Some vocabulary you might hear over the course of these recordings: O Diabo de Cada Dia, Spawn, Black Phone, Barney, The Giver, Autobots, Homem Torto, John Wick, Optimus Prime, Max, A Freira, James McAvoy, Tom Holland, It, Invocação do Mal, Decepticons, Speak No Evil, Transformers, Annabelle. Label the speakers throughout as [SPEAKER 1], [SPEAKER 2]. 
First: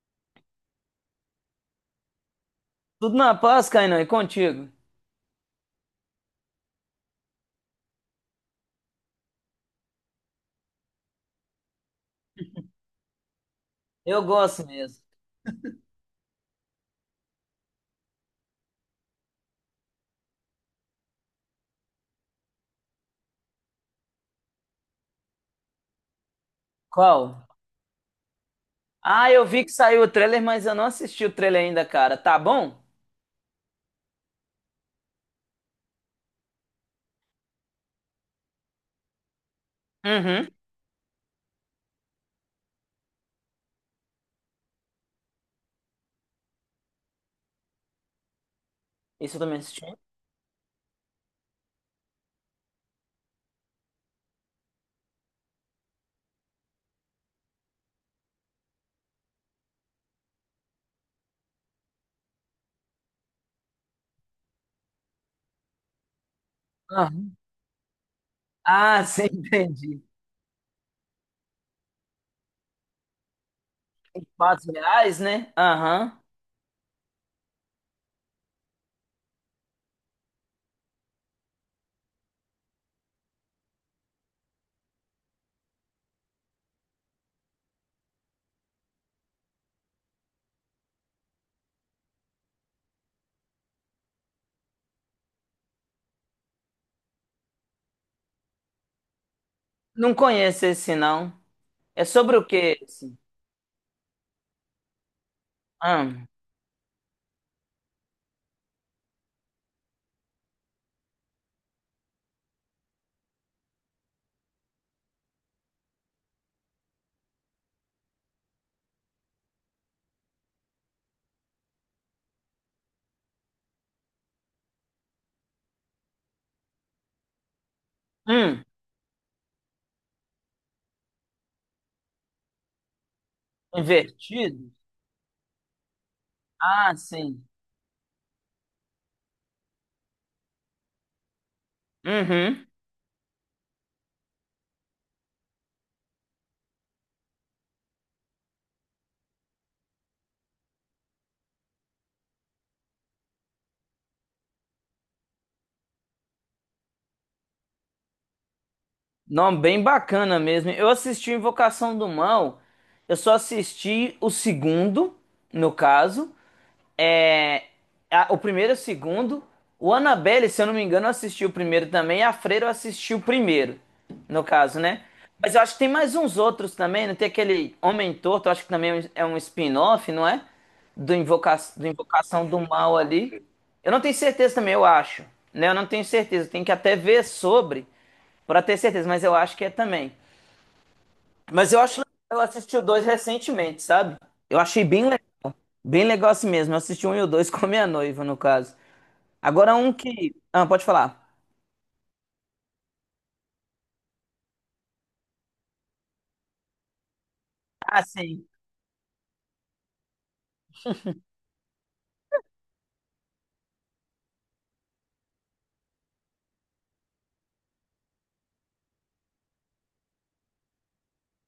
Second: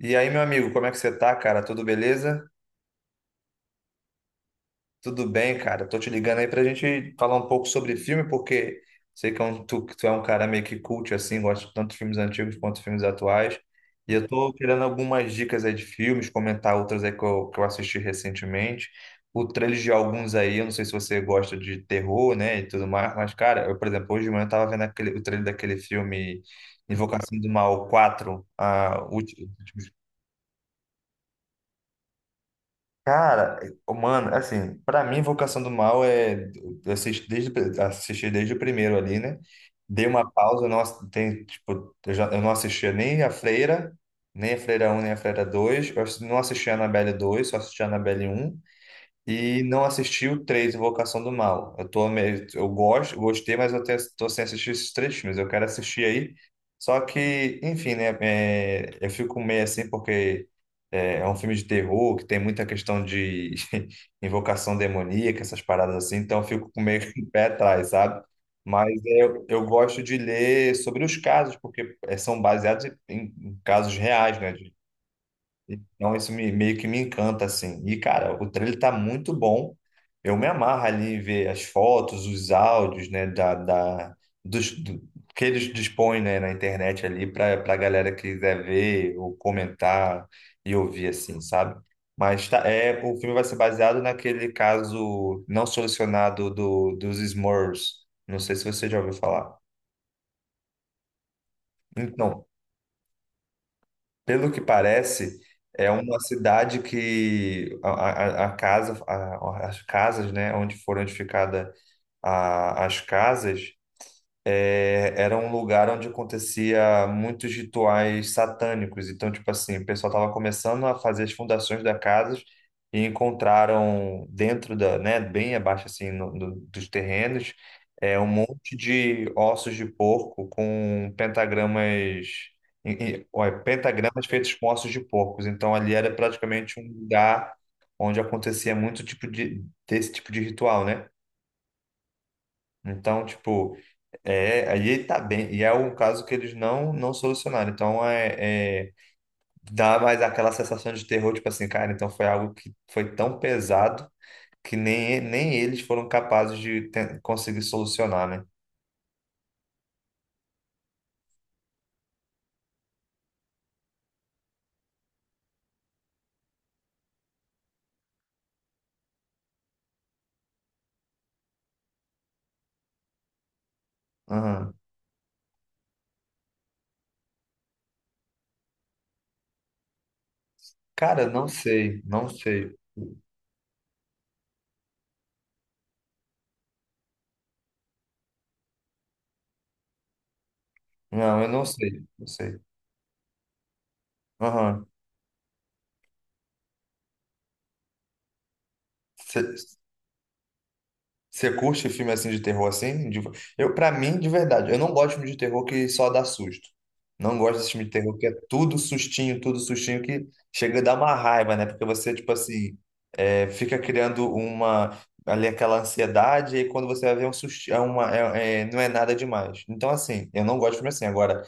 [SPEAKER 1] E aí, meu amigo, como é que você tá, cara? Tudo beleza?
[SPEAKER 2] Tudo na paz, Kainan, e contigo?
[SPEAKER 1] Tudo bem, cara? Tô te ligando aí pra gente falar um pouco sobre filme, porque sei que tu, é um cara meio que cult, assim, gosta tanto de filmes antigos quanto de filmes atuais. E
[SPEAKER 2] Eu
[SPEAKER 1] eu tô
[SPEAKER 2] gosto
[SPEAKER 1] querendo
[SPEAKER 2] mesmo.
[SPEAKER 1] algumas dicas aí de filmes, comentar outras aí que eu assisti recentemente. O trailer de alguns aí, eu não sei se você gosta de terror, né, e tudo mais, mas, cara, eu, por exemplo, hoje de manhã eu tava vendo o trailer daquele filme Invocação do
[SPEAKER 2] Qual?
[SPEAKER 1] Mal quatro.
[SPEAKER 2] Ah, eu vi que saiu o trailer, mas eu não assisti o trailer ainda, cara. Tá bom?
[SPEAKER 1] Cara, mano, assim, pra mim, Invocação do Mal é. Eu assisti desde, Assisti desde o primeiro ali, né? Dei uma
[SPEAKER 2] Uhum.
[SPEAKER 1] pausa, eu não, ass- tem, tipo, eu, já, eu não assistia nem a Freira, nem a Freira um nem a Freira dois. Não assistia a Annabelle dois, só assistia a Annabelle um,
[SPEAKER 2] Isso eu também
[SPEAKER 1] e não
[SPEAKER 2] assisti.
[SPEAKER 1] assisti o 3 Invocação do Mal. Eu tô meio, eu gosto, gostei, mas tô sem assistir esses três filmes. Eu quero assistir aí. Só que, enfim, né? Eu fico meio assim porque é um filme de terror que tem muita questão de invocação demoníaca, essas paradas assim. Então eu fico com meio com o
[SPEAKER 2] Aham.
[SPEAKER 1] pé atrás, sabe? Mas
[SPEAKER 2] Ah,
[SPEAKER 1] é,
[SPEAKER 2] sim,
[SPEAKER 1] eu gosto
[SPEAKER 2] entendi.
[SPEAKER 1] de ler sobre os casos, porque é, são baseados em, em casos
[SPEAKER 2] Em
[SPEAKER 1] reais, né?
[SPEAKER 2] fatos reais, né?
[SPEAKER 1] Então,
[SPEAKER 2] Aham.
[SPEAKER 1] isso me, meio que me encanta, assim. E, cara, o trailer tá muito bom. Eu me amarro ali em ver as fotos, os áudios, né, dos, do- que eles dispõem, né, na internet ali para a galera que quiser ver ou comentar e ouvir, assim, sabe? Mas tá, é, o filme vai ser baseado naquele caso não solucionado dos Smurfs. Não sei se você já ouviu falar.
[SPEAKER 2] Não conheço esse, não. É sobre
[SPEAKER 1] Então,
[SPEAKER 2] o quê esse?
[SPEAKER 1] pelo que parece, é uma
[SPEAKER 2] Hum.
[SPEAKER 1] cidade que a casa, as casas, né, onde foram edificadas as casas, é, era um lugar onde acontecia muitos rituais satânicos. Então, tipo assim, o pessoal estava começando a fazer as fundações da casa e encontraram dentro da, né, bem abaixo assim dos terrenos, é, um
[SPEAKER 2] Hum.
[SPEAKER 1] monte de ossos de porco com pentagramas, olha, pentagramas feitos
[SPEAKER 2] Invertido?
[SPEAKER 1] com ossos de porcos. Então, ali era praticamente um
[SPEAKER 2] Ah, sim.
[SPEAKER 1] lugar onde acontecia muito tipo de desse tipo de ritual, né?
[SPEAKER 2] Uhum.
[SPEAKER 1] Então, tipo, é, aí tá bem. E é um caso que eles não solucionaram. Então, é, dá mais aquela sensação de terror, tipo assim, cara, então foi algo que foi tão pesado que nem, nem eles foram capazes de conseguir solucionar, né?
[SPEAKER 2] Não, bem bacana mesmo. Eu assisti Invocação do Mal. Eu só assisti o segundo, no caso. É, o primeiro e o segundo. O Annabelle, se eu não me engano, assistiu o primeiro também. A Freira assistiu o primeiro, no
[SPEAKER 1] Aham.
[SPEAKER 2] caso, né? Mas eu acho que tem mais uns outros também. Não tem aquele Homem Torto, eu acho que também é um spin-off, não é?
[SPEAKER 1] Cara, não
[SPEAKER 2] Do
[SPEAKER 1] sei, não
[SPEAKER 2] Invocação do
[SPEAKER 1] sei.
[SPEAKER 2] Mal ali. Eu não tenho certeza também, eu acho. Né? Eu não tenho certeza. Eu tenho que até ver sobre para ter certeza, mas eu acho que é também.
[SPEAKER 1] Não, eu não
[SPEAKER 2] Mas eu acho
[SPEAKER 1] sei,
[SPEAKER 2] legal,
[SPEAKER 1] não
[SPEAKER 2] eu
[SPEAKER 1] sei.
[SPEAKER 2] assisti o dois recentemente, sabe? Eu achei
[SPEAKER 1] Aham.
[SPEAKER 2] bem legal. Bem legal assim mesmo. Eu assisti um e o dois com a minha noiva, no caso. Agora um que. Ah, pode falar.
[SPEAKER 1] Você curte filme assim de terror assim? De- eu, para mim, de verdade, eu não gosto de filme de terror que só dá susto. Não gosto desse filme de
[SPEAKER 2] Ah,
[SPEAKER 1] terror que é
[SPEAKER 2] sim.
[SPEAKER 1] tudo sustinho que chega a dar uma raiva, né? Porque você, tipo assim, é, fica criando uma ali aquela ansiedade e quando você vai ver é um susto, é, não é nada demais. Então, assim, eu não gosto de filme assim. Agora,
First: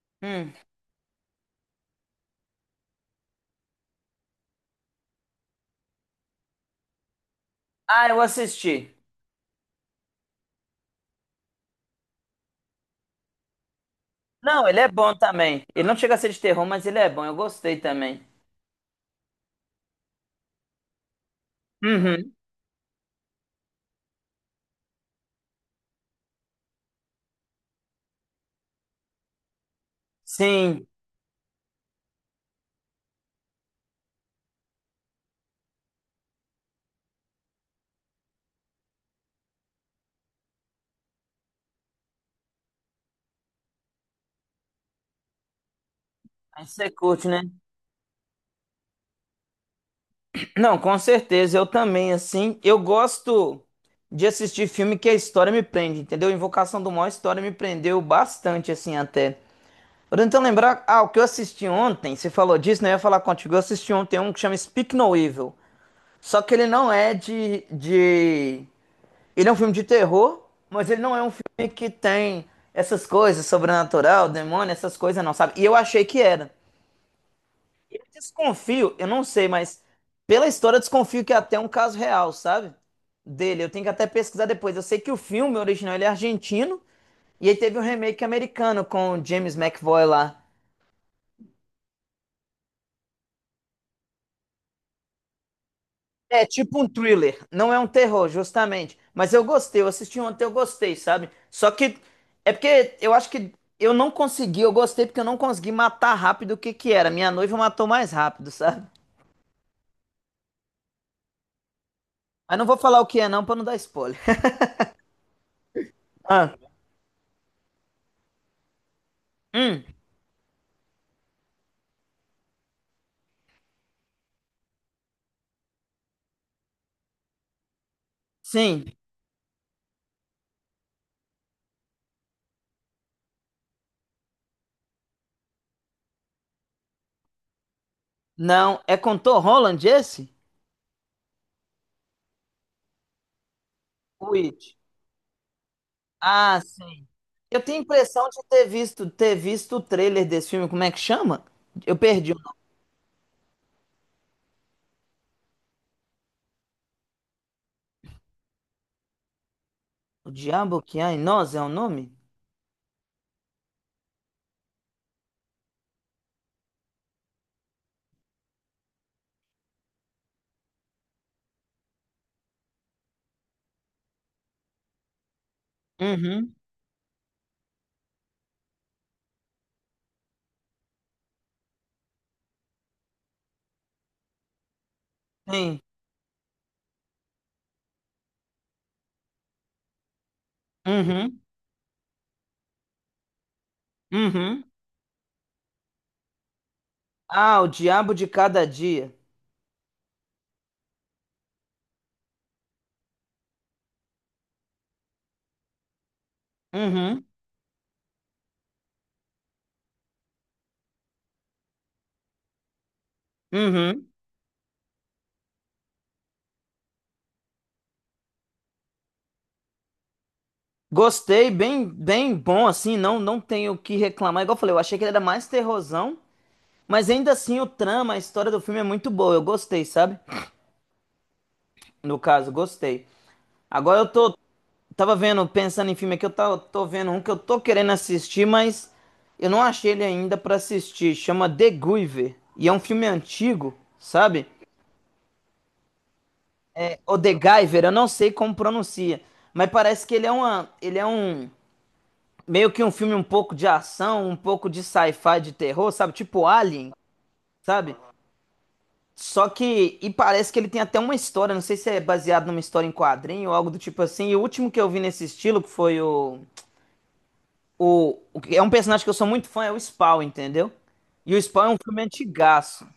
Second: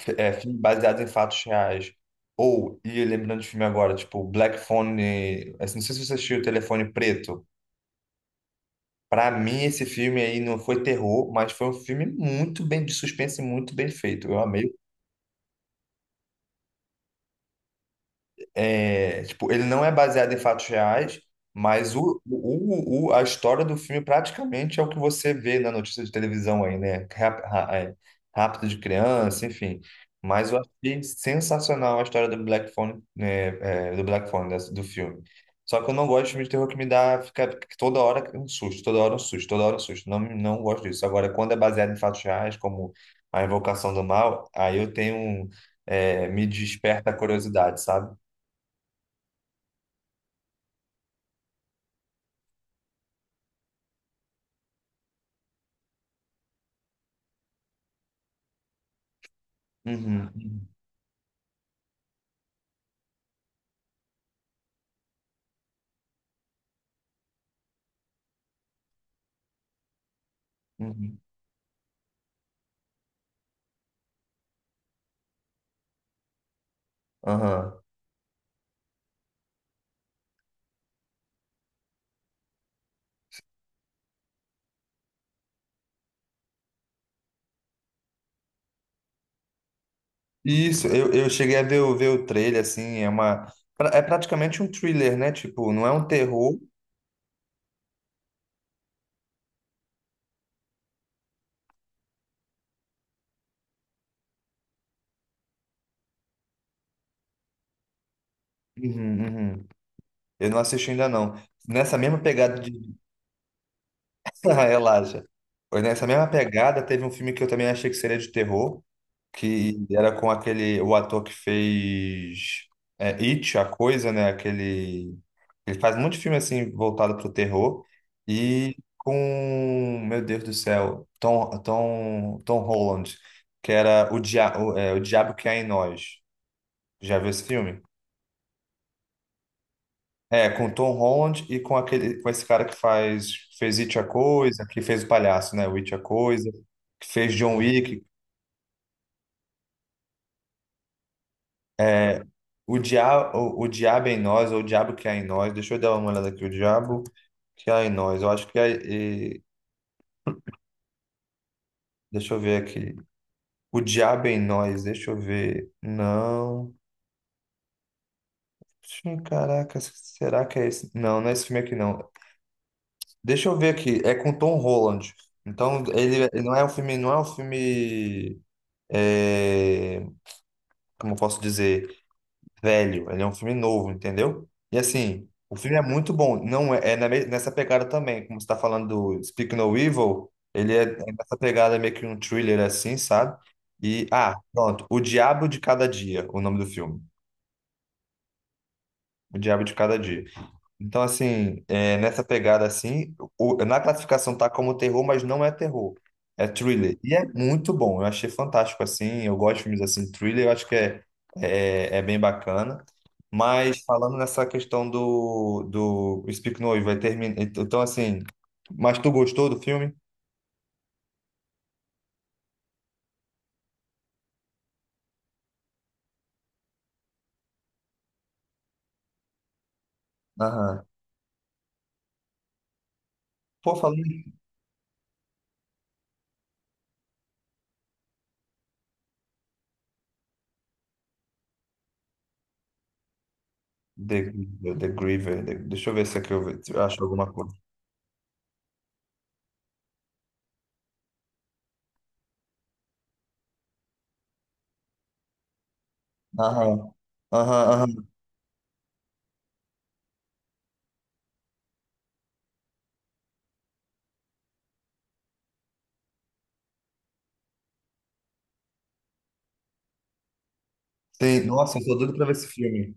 [SPEAKER 2] Hum.
[SPEAKER 1] filme baseado em fatos reais. Ou, e lembrando de filme agora, tipo, Black Phone, assim, não sei se você assistiu o Telefone Preto.
[SPEAKER 2] Ah, eu assisti.
[SPEAKER 1] Pra mim, esse filme aí não foi terror, mas foi um filme muito bem de suspense, e muito bem feito. Eu
[SPEAKER 2] Não,
[SPEAKER 1] amei.
[SPEAKER 2] ele é bom também. Ele não chega a ser de terror, mas ele é bom. Eu gostei também.
[SPEAKER 1] Tipo, ele não é baseado em fatos reais, mas
[SPEAKER 2] Uhum.
[SPEAKER 1] a história do filme praticamente é o que você vê na notícia de televisão aí, né? Rápido de criança, enfim. Mas eu
[SPEAKER 2] Sim.
[SPEAKER 1] achei sensacional a história do Black Phone, né, é, do Black Phone, do filme. Só que eu não gosto de filme de terror que me dá, fica que toda hora um susto, toda hora um susto, toda hora um susto. Não, não gosto disso. Agora, quando é baseado em fatos reais, como A Invocação do Mal, aí eu tenho, me
[SPEAKER 2] Aí você
[SPEAKER 1] desperta a
[SPEAKER 2] curte, né?
[SPEAKER 1] curiosidade, sabe?
[SPEAKER 2] Não, com certeza. Eu também, assim. Eu gosto de assistir filme que a história me prende, entendeu? Invocação do Mal, a história me prendeu bastante, assim, até.
[SPEAKER 1] Uhum,
[SPEAKER 2] Tô tentando
[SPEAKER 1] uhum,
[SPEAKER 2] lembrar. Ah, o que eu assisti ontem, você falou disso, né? Eu ia falar contigo. Eu assisti ontem um que chama Speak No Evil. Só que ele não é de, de. Ele é um filme de terror, mas ele não
[SPEAKER 1] uhum.
[SPEAKER 2] é um filme que tem essas coisas, sobrenatural, demônio, essas coisas, não, sabe? E eu achei que era.
[SPEAKER 1] Aham.
[SPEAKER 2] Eu desconfio, eu não sei, mas pela história eu desconfio que é até um caso real, sabe? Dele. Eu tenho que até pesquisar depois. Eu sei que o filme original ele é argentino, e aí teve um remake americano com o James McAvoy lá.
[SPEAKER 1] Isso, eu cheguei a ver, ver o trailer, assim, é uma... pra- é praticamente um thriller, né? Tipo, não é um
[SPEAKER 2] É
[SPEAKER 1] terror.
[SPEAKER 2] tipo um thriller, não é um terror, justamente. Mas eu gostei, eu assisti ontem, eu gostei, sabe? Só que é porque eu acho que eu não consegui, eu gostei porque eu não consegui matar rápido o que que era. Minha noiva matou mais rápido, sabe?
[SPEAKER 1] Uhum, uhum. Eu não assisti ainda, não. Nessa mesma
[SPEAKER 2] Mas
[SPEAKER 1] pegada
[SPEAKER 2] não vou
[SPEAKER 1] de...
[SPEAKER 2] falar o que é não pra não dar spoiler.
[SPEAKER 1] Ah, relaxa. Nessa mesma
[SPEAKER 2] Ah,
[SPEAKER 1] pegada, teve um filme que eu também achei que seria de terror, que
[SPEAKER 2] hum,
[SPEAKER 1] era com aquele, o ator que fez It, a Coisa, né? Aquele, ele faz muito filme assim voltado para o terror e
[SPEAKER 2] sim.
[SPEAKER 1] com, meu Deus do céu, Tom Holland, que era o Diabo que Há em Nós. Já viu esse filme?
[SPEAKER 2] Não, é com Tom Holland esse?
[SPEAKER 1] É, com Tom Holland e com aquele, com esse cara que faz, fez It a
[SPEAKER 2] O
[SPEAKER 1] Coisa,
[SPEAKER 2] It.
[SPEAKER 1] que fez o palhaço, né? O It a Coisa,
[SPEAKER 2] Ah,
[SPEAKER 1] que
[SPEAKER 2] sim.
[SPEAKER 1] fez John
[SPEAKER 2] Eu tenho a
[SPEAKER 1] Wick.
[SPEAKER 2] impressão de ter visto o trailer desse filme, como é que chama? Eu
[SPEAKER 1] É,
[SPEAKER 2] perdi o nome.
[SPEAKER 1] o Diabo é em Nós, ou o Diabo que Há em Nós. Deixa eu dar uma olhada aqui. O Diabo que Há em Nós. Eu acho que é.
[SPEAKER 2] O Diabo que há em nós é o nome?
[SPEAKER 1] Deixa eu ver aqui. O Diabo é em Nós. Deixa eu ver. Não. Sim, caraca, será que é esse? Não, não é esse filme aqui, não. Deixa eu ver aqui. É com Tom Holland. Então, ele não
[SPEAKER 2] Uhum.
[SPEAKER 1] é um filme, não é um filme. É, como eu posso dizer? Velho, ele é um filme novo, entendeu? E assim, o filme
[SPEAKER 2] Sim.
[SPEAKER 1] é muito bom, não é, é nessa pegada também, como você tá falando do Speak No Evil, ele é nessa
[SPEAKER 2] Uhum,
[SPEAKER 1] pegada, é meio que um thriller assim, sabe? E, ah,
[SPEAKER 2] uhum.
[SPEAKER 1] pronto, O Diabo de Cada Dia, o nome do filme.
[SPEAKER 2] Ah, o Diabo de Cada Dia.
[SPEAKER 1] O Diabo de Cada Dia. Então, assim, é, nessa pegada, assim, na classificação tá como terror, mas não é terror. É thriller. E é
[SPEAKER 2] Uhum,
[SPEAKER 1] muito bom. Eu achei fantástico, assim. Eu gosto de filmes, assim, thriller. Eu acho que é bem bacana. Mas
[SPEAKER 2] uhum.
[SPEAKER 1] falando nessa questão do Speak Noise, vai terminar... Então, assim... Mas tu gostou do filme?
[SPEAKER 2] Gostei, bem, bem bom assim, não tenho o que reclamar. Igual eu falei, eu achei que ele era mais terrorzão, mas ainda assim o trama, a história do filme é muito boa. Eu gostei, sabe?
[SPEAKER 1] Aham.
[SPEAKER 2] No caso, gostei.
[SPEAKER 1] Pô, falando
[SPEAKER 2] Agora eu
[SPEAKER 1] em
[SPEAKER 2] tô Tava vendo, pensando em filme aqui, tô vendo um que eu tô querendo assistir, mas eu não achei ele ainda pra assistir. Chama The Griever e é um filme antigo,
[SPEAKER 1] The,
[SPEAKER 2] sabe?
[SPEAKER 1] The Griever, The- deixa eu ver se aqui eu se eu acho
[SPEAKER 2] O
[SPEAKER 1] alguma
[SPEAKER 2] The
[SPEAKER 1] coisa.
[SPEAKER 2] Giver, eu não sei como pronuncia, mas parece que ele é um meio que um filme um pouco de ação, um pouco de sci-fi, de terror, sabe? Tipo Alien,
[SPEAKER 1] Aham, aham,
[SPEAKER 2] sabe?
[SPEAKER 1] aham.
[SPEAKER 2] Só que e Parece que ele tem até uma história, não sei se é baseado numa história em quadrinho ou algo do tipo assim. E o último que eu vi nesse estilo que foi o que é um personagem que eu sou muito fã, é o Spawn, entendeu? E
[SPEAKER 1] Sim,
[SPEAKER 2] o Spawn é
[SPEAKER 1] nossa,
[SPEAKER 2] um
[SPEAKER 1] eu tô
[SPEAKER 2] filme
[SPEAKER 1] doido pra ver esse
[SPEAKER 2] antigaço.
[SPEAKER 1] filme.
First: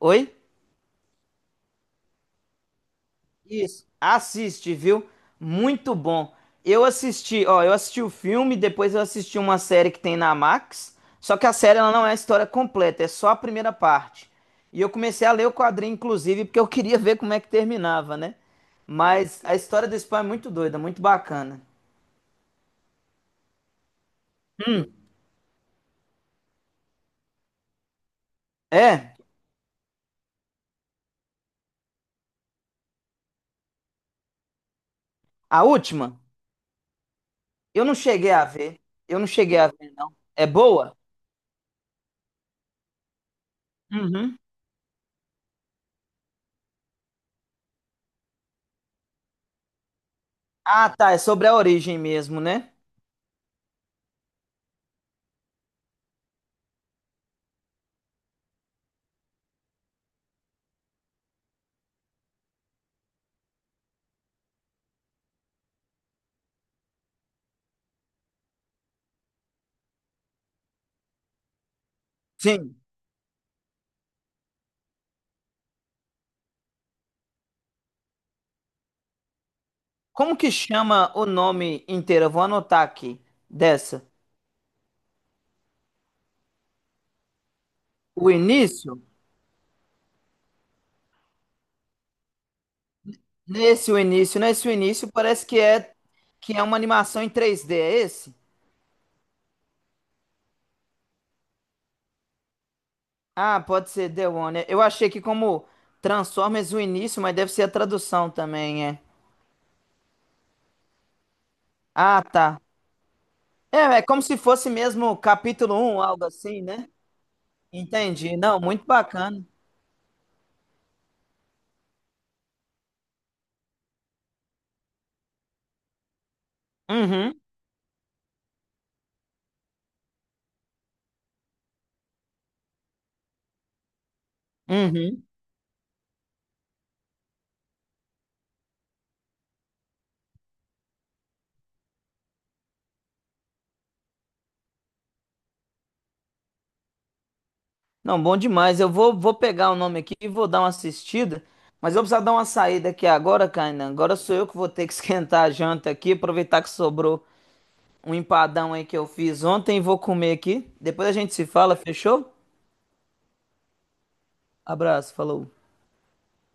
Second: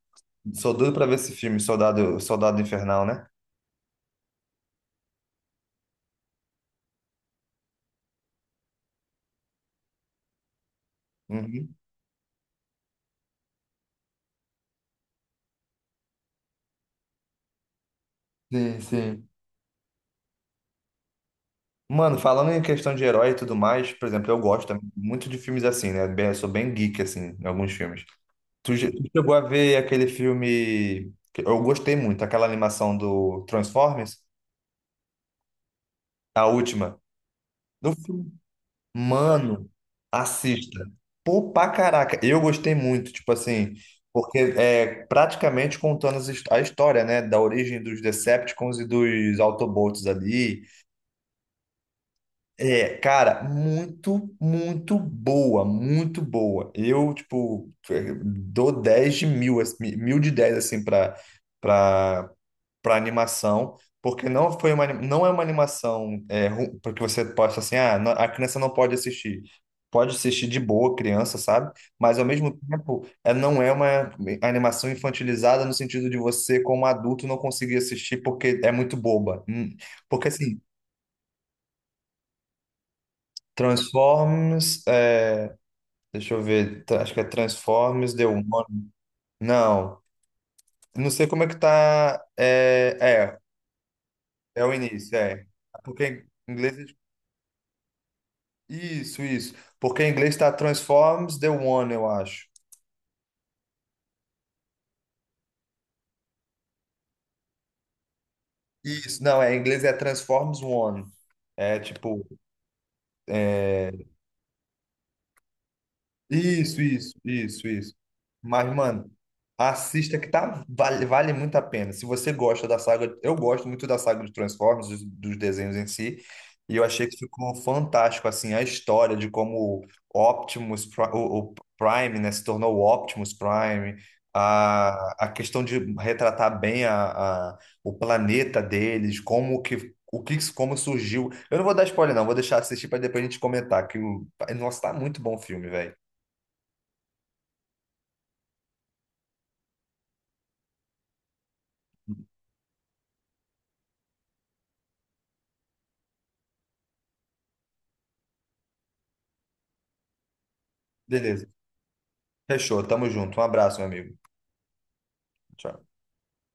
[SPEAKER 2] Oi?
[SPEAKER 1] Sou doido pra ver esse filme, Soldado Infernal, né?
[SPEAKER 2] Isso, assiste, viu? Muito bom. Eu assisti, ó, eu assisti o filme, depois eu assisti uma série que tem na Max, só que a
[SPEAKER 1] Uhum.
[SPEAKER 2] série ela não é a história completa, é só a primeira parte. E eu comecei a ler o quadrinho, inclusive, porque eu queria ver como é que terminava, né?
[SPEAKER 1] Sim, sim.
[SPEAKER 2] Mas a história do Spawn é muito doida, muito bacana.
[SPEAKER 1] Mano, falando em questão de herói e tudo mais, por exemplo, eu gosto
[SPEAKER 2] Hum,
[SPEAKER 1] também muito de filmes assim, né? Bem- eu sou bem geek, assim, em alguns filmes. Tu, já- tu
[SPEAKER 2] É,
[SPEAKER 1] chegou a ver aquele filme que eu gostei muito, aquela animação do Transformers,
[SPEAKER 2] a última,
[SPEAKER 1] a última.
[SPEAKER 2] eu não cheguei a ver. Eu não cheguei a
[SPEAKER 1] Mano,
[SPEAKER 2] ver, não. É
[SPEAKER 1] assista.
[SPEAKER 2] boa?
[SPEAKER 1] Pô, pra caraca, eu gostei muito, tipo assim, porque
[SPEAKER 2] Uhum.
[SPEAKER 1] é praticamente contando a história, né, da origem dos Decepticons e dos Autobots ali.
[SPEAKER 2] Ah, tá, é sobre a origem mesmo, né?
[SPEAKER 1] É, cara, muito, muito boa, muito boa. Eu, tipo, é, dou 10 de mil, assim, mil de 10 assim, pra, pra para animação, porque não foi uma, não é uma animação é, ru- porque você possa assim, ah, a criança não pode assistir. Pode assistir de boa, criança, sabe? Mas ao mesmo
[SPEAKER 2] Sim.
[SPEAKER 1] tempo, é, não é uma animação infantilizada no sentido de você, como adulto, não conseguir assistir porque é muito boba. Porque
[SPEAKER 2] Como que
[SPEAKER 1] assim,
[SPEAKER 2] chama o nome inteiro? Eu vou anotar aqui dessa.
[SPEAKER 1] Transformers, é, deixa eu ver, tra- acho que é Transformers,
[SPEAKER 2] O
[SPEAKER 1] deu um nome.
[SPEAKER 2] início?
[SPEAKER 1] Não, não sei como é que tá. É, é, é
[SPEAKER 2] Nesse o
[SPEAKER 1] o
[SPEAKER 2] início
[SPEAKER 1] início,
[SPEAKER 2] parece
[SPEAKER 1] é.
[SPEAKER 2] que
[SPEAKER 1] Porque em
[SPEAKER 2] é
[SPEAKER 1] inglês
[SPEAKER 2] uma animação em 3D, é esse?
[SPEAKER 1] Isso, isso. Porque em inglês está Transforms the One, eu acho.
[SPEAKER 2] Ah, pode ser The One. Eu achei que como Transformers o início, mas deve ser a tradução também, é.
[SPEAKER 1] Isso, não, é, em inglês é Transforms One. É
[SPEAKER 2] Ah,
[SPEAKER 1] tipo
[SPEAKER 2] tá. É, é como se fosse mesmo capítulo um, algo assim,
[SPEAKER 1] Isso,
[SPEAKER 2] né?
[SPEAKER 1] isso.
[SPEAKER 2] Entendi. Não,
[SPEAKER 1] Mas,
[SPEAKER 2] muito
[SPEAKER 1] mano,
[SPEAKER 2] bacana.
[SPEAKER 1] assista que tá, vale muito a pena. Se você gosta da saga, eu gosto muito da saga de Transformers, dos desenhos em si, e eu achei que
[SPEAKER 2] Uhum,
[SPEAKER 1] ficou fantástico, assim, a história de como o Prime, né, se tornou o Optimus Prime,
[SPEAKER 2] uhum.
[SPEAKER 1] a questão de retratar bem a- o planeta deles, como que. O que, como surgiu. Eu não vou dar spoiler, não. Vou deixar assistir para depois a gente comentar. Que o... Nossa, tá muito bom o filme, velho.
[SPEAKER 2] Não, bom demais. Eu vou, vou pegar o nome aqui e vou dar uma assistida. Mas eu vou precisar dar uma saída aqui agora, Kainan. Agora sou eu que vou ter que esquentar a janta aqui. Aproveitar que sobrou um empadão aí que eu fiz ontem. Vou comer aqui. Depois a gente se
[SPEAKER 1] Beleza.
[SPEAKER 2] fala, fechou?
[SPEAKER 1] Fechou. Tamo junto. Um abraço, meu amigo.
[SPEAKER 2] Abraço, falou.
[SPEAKER 1] Tchau.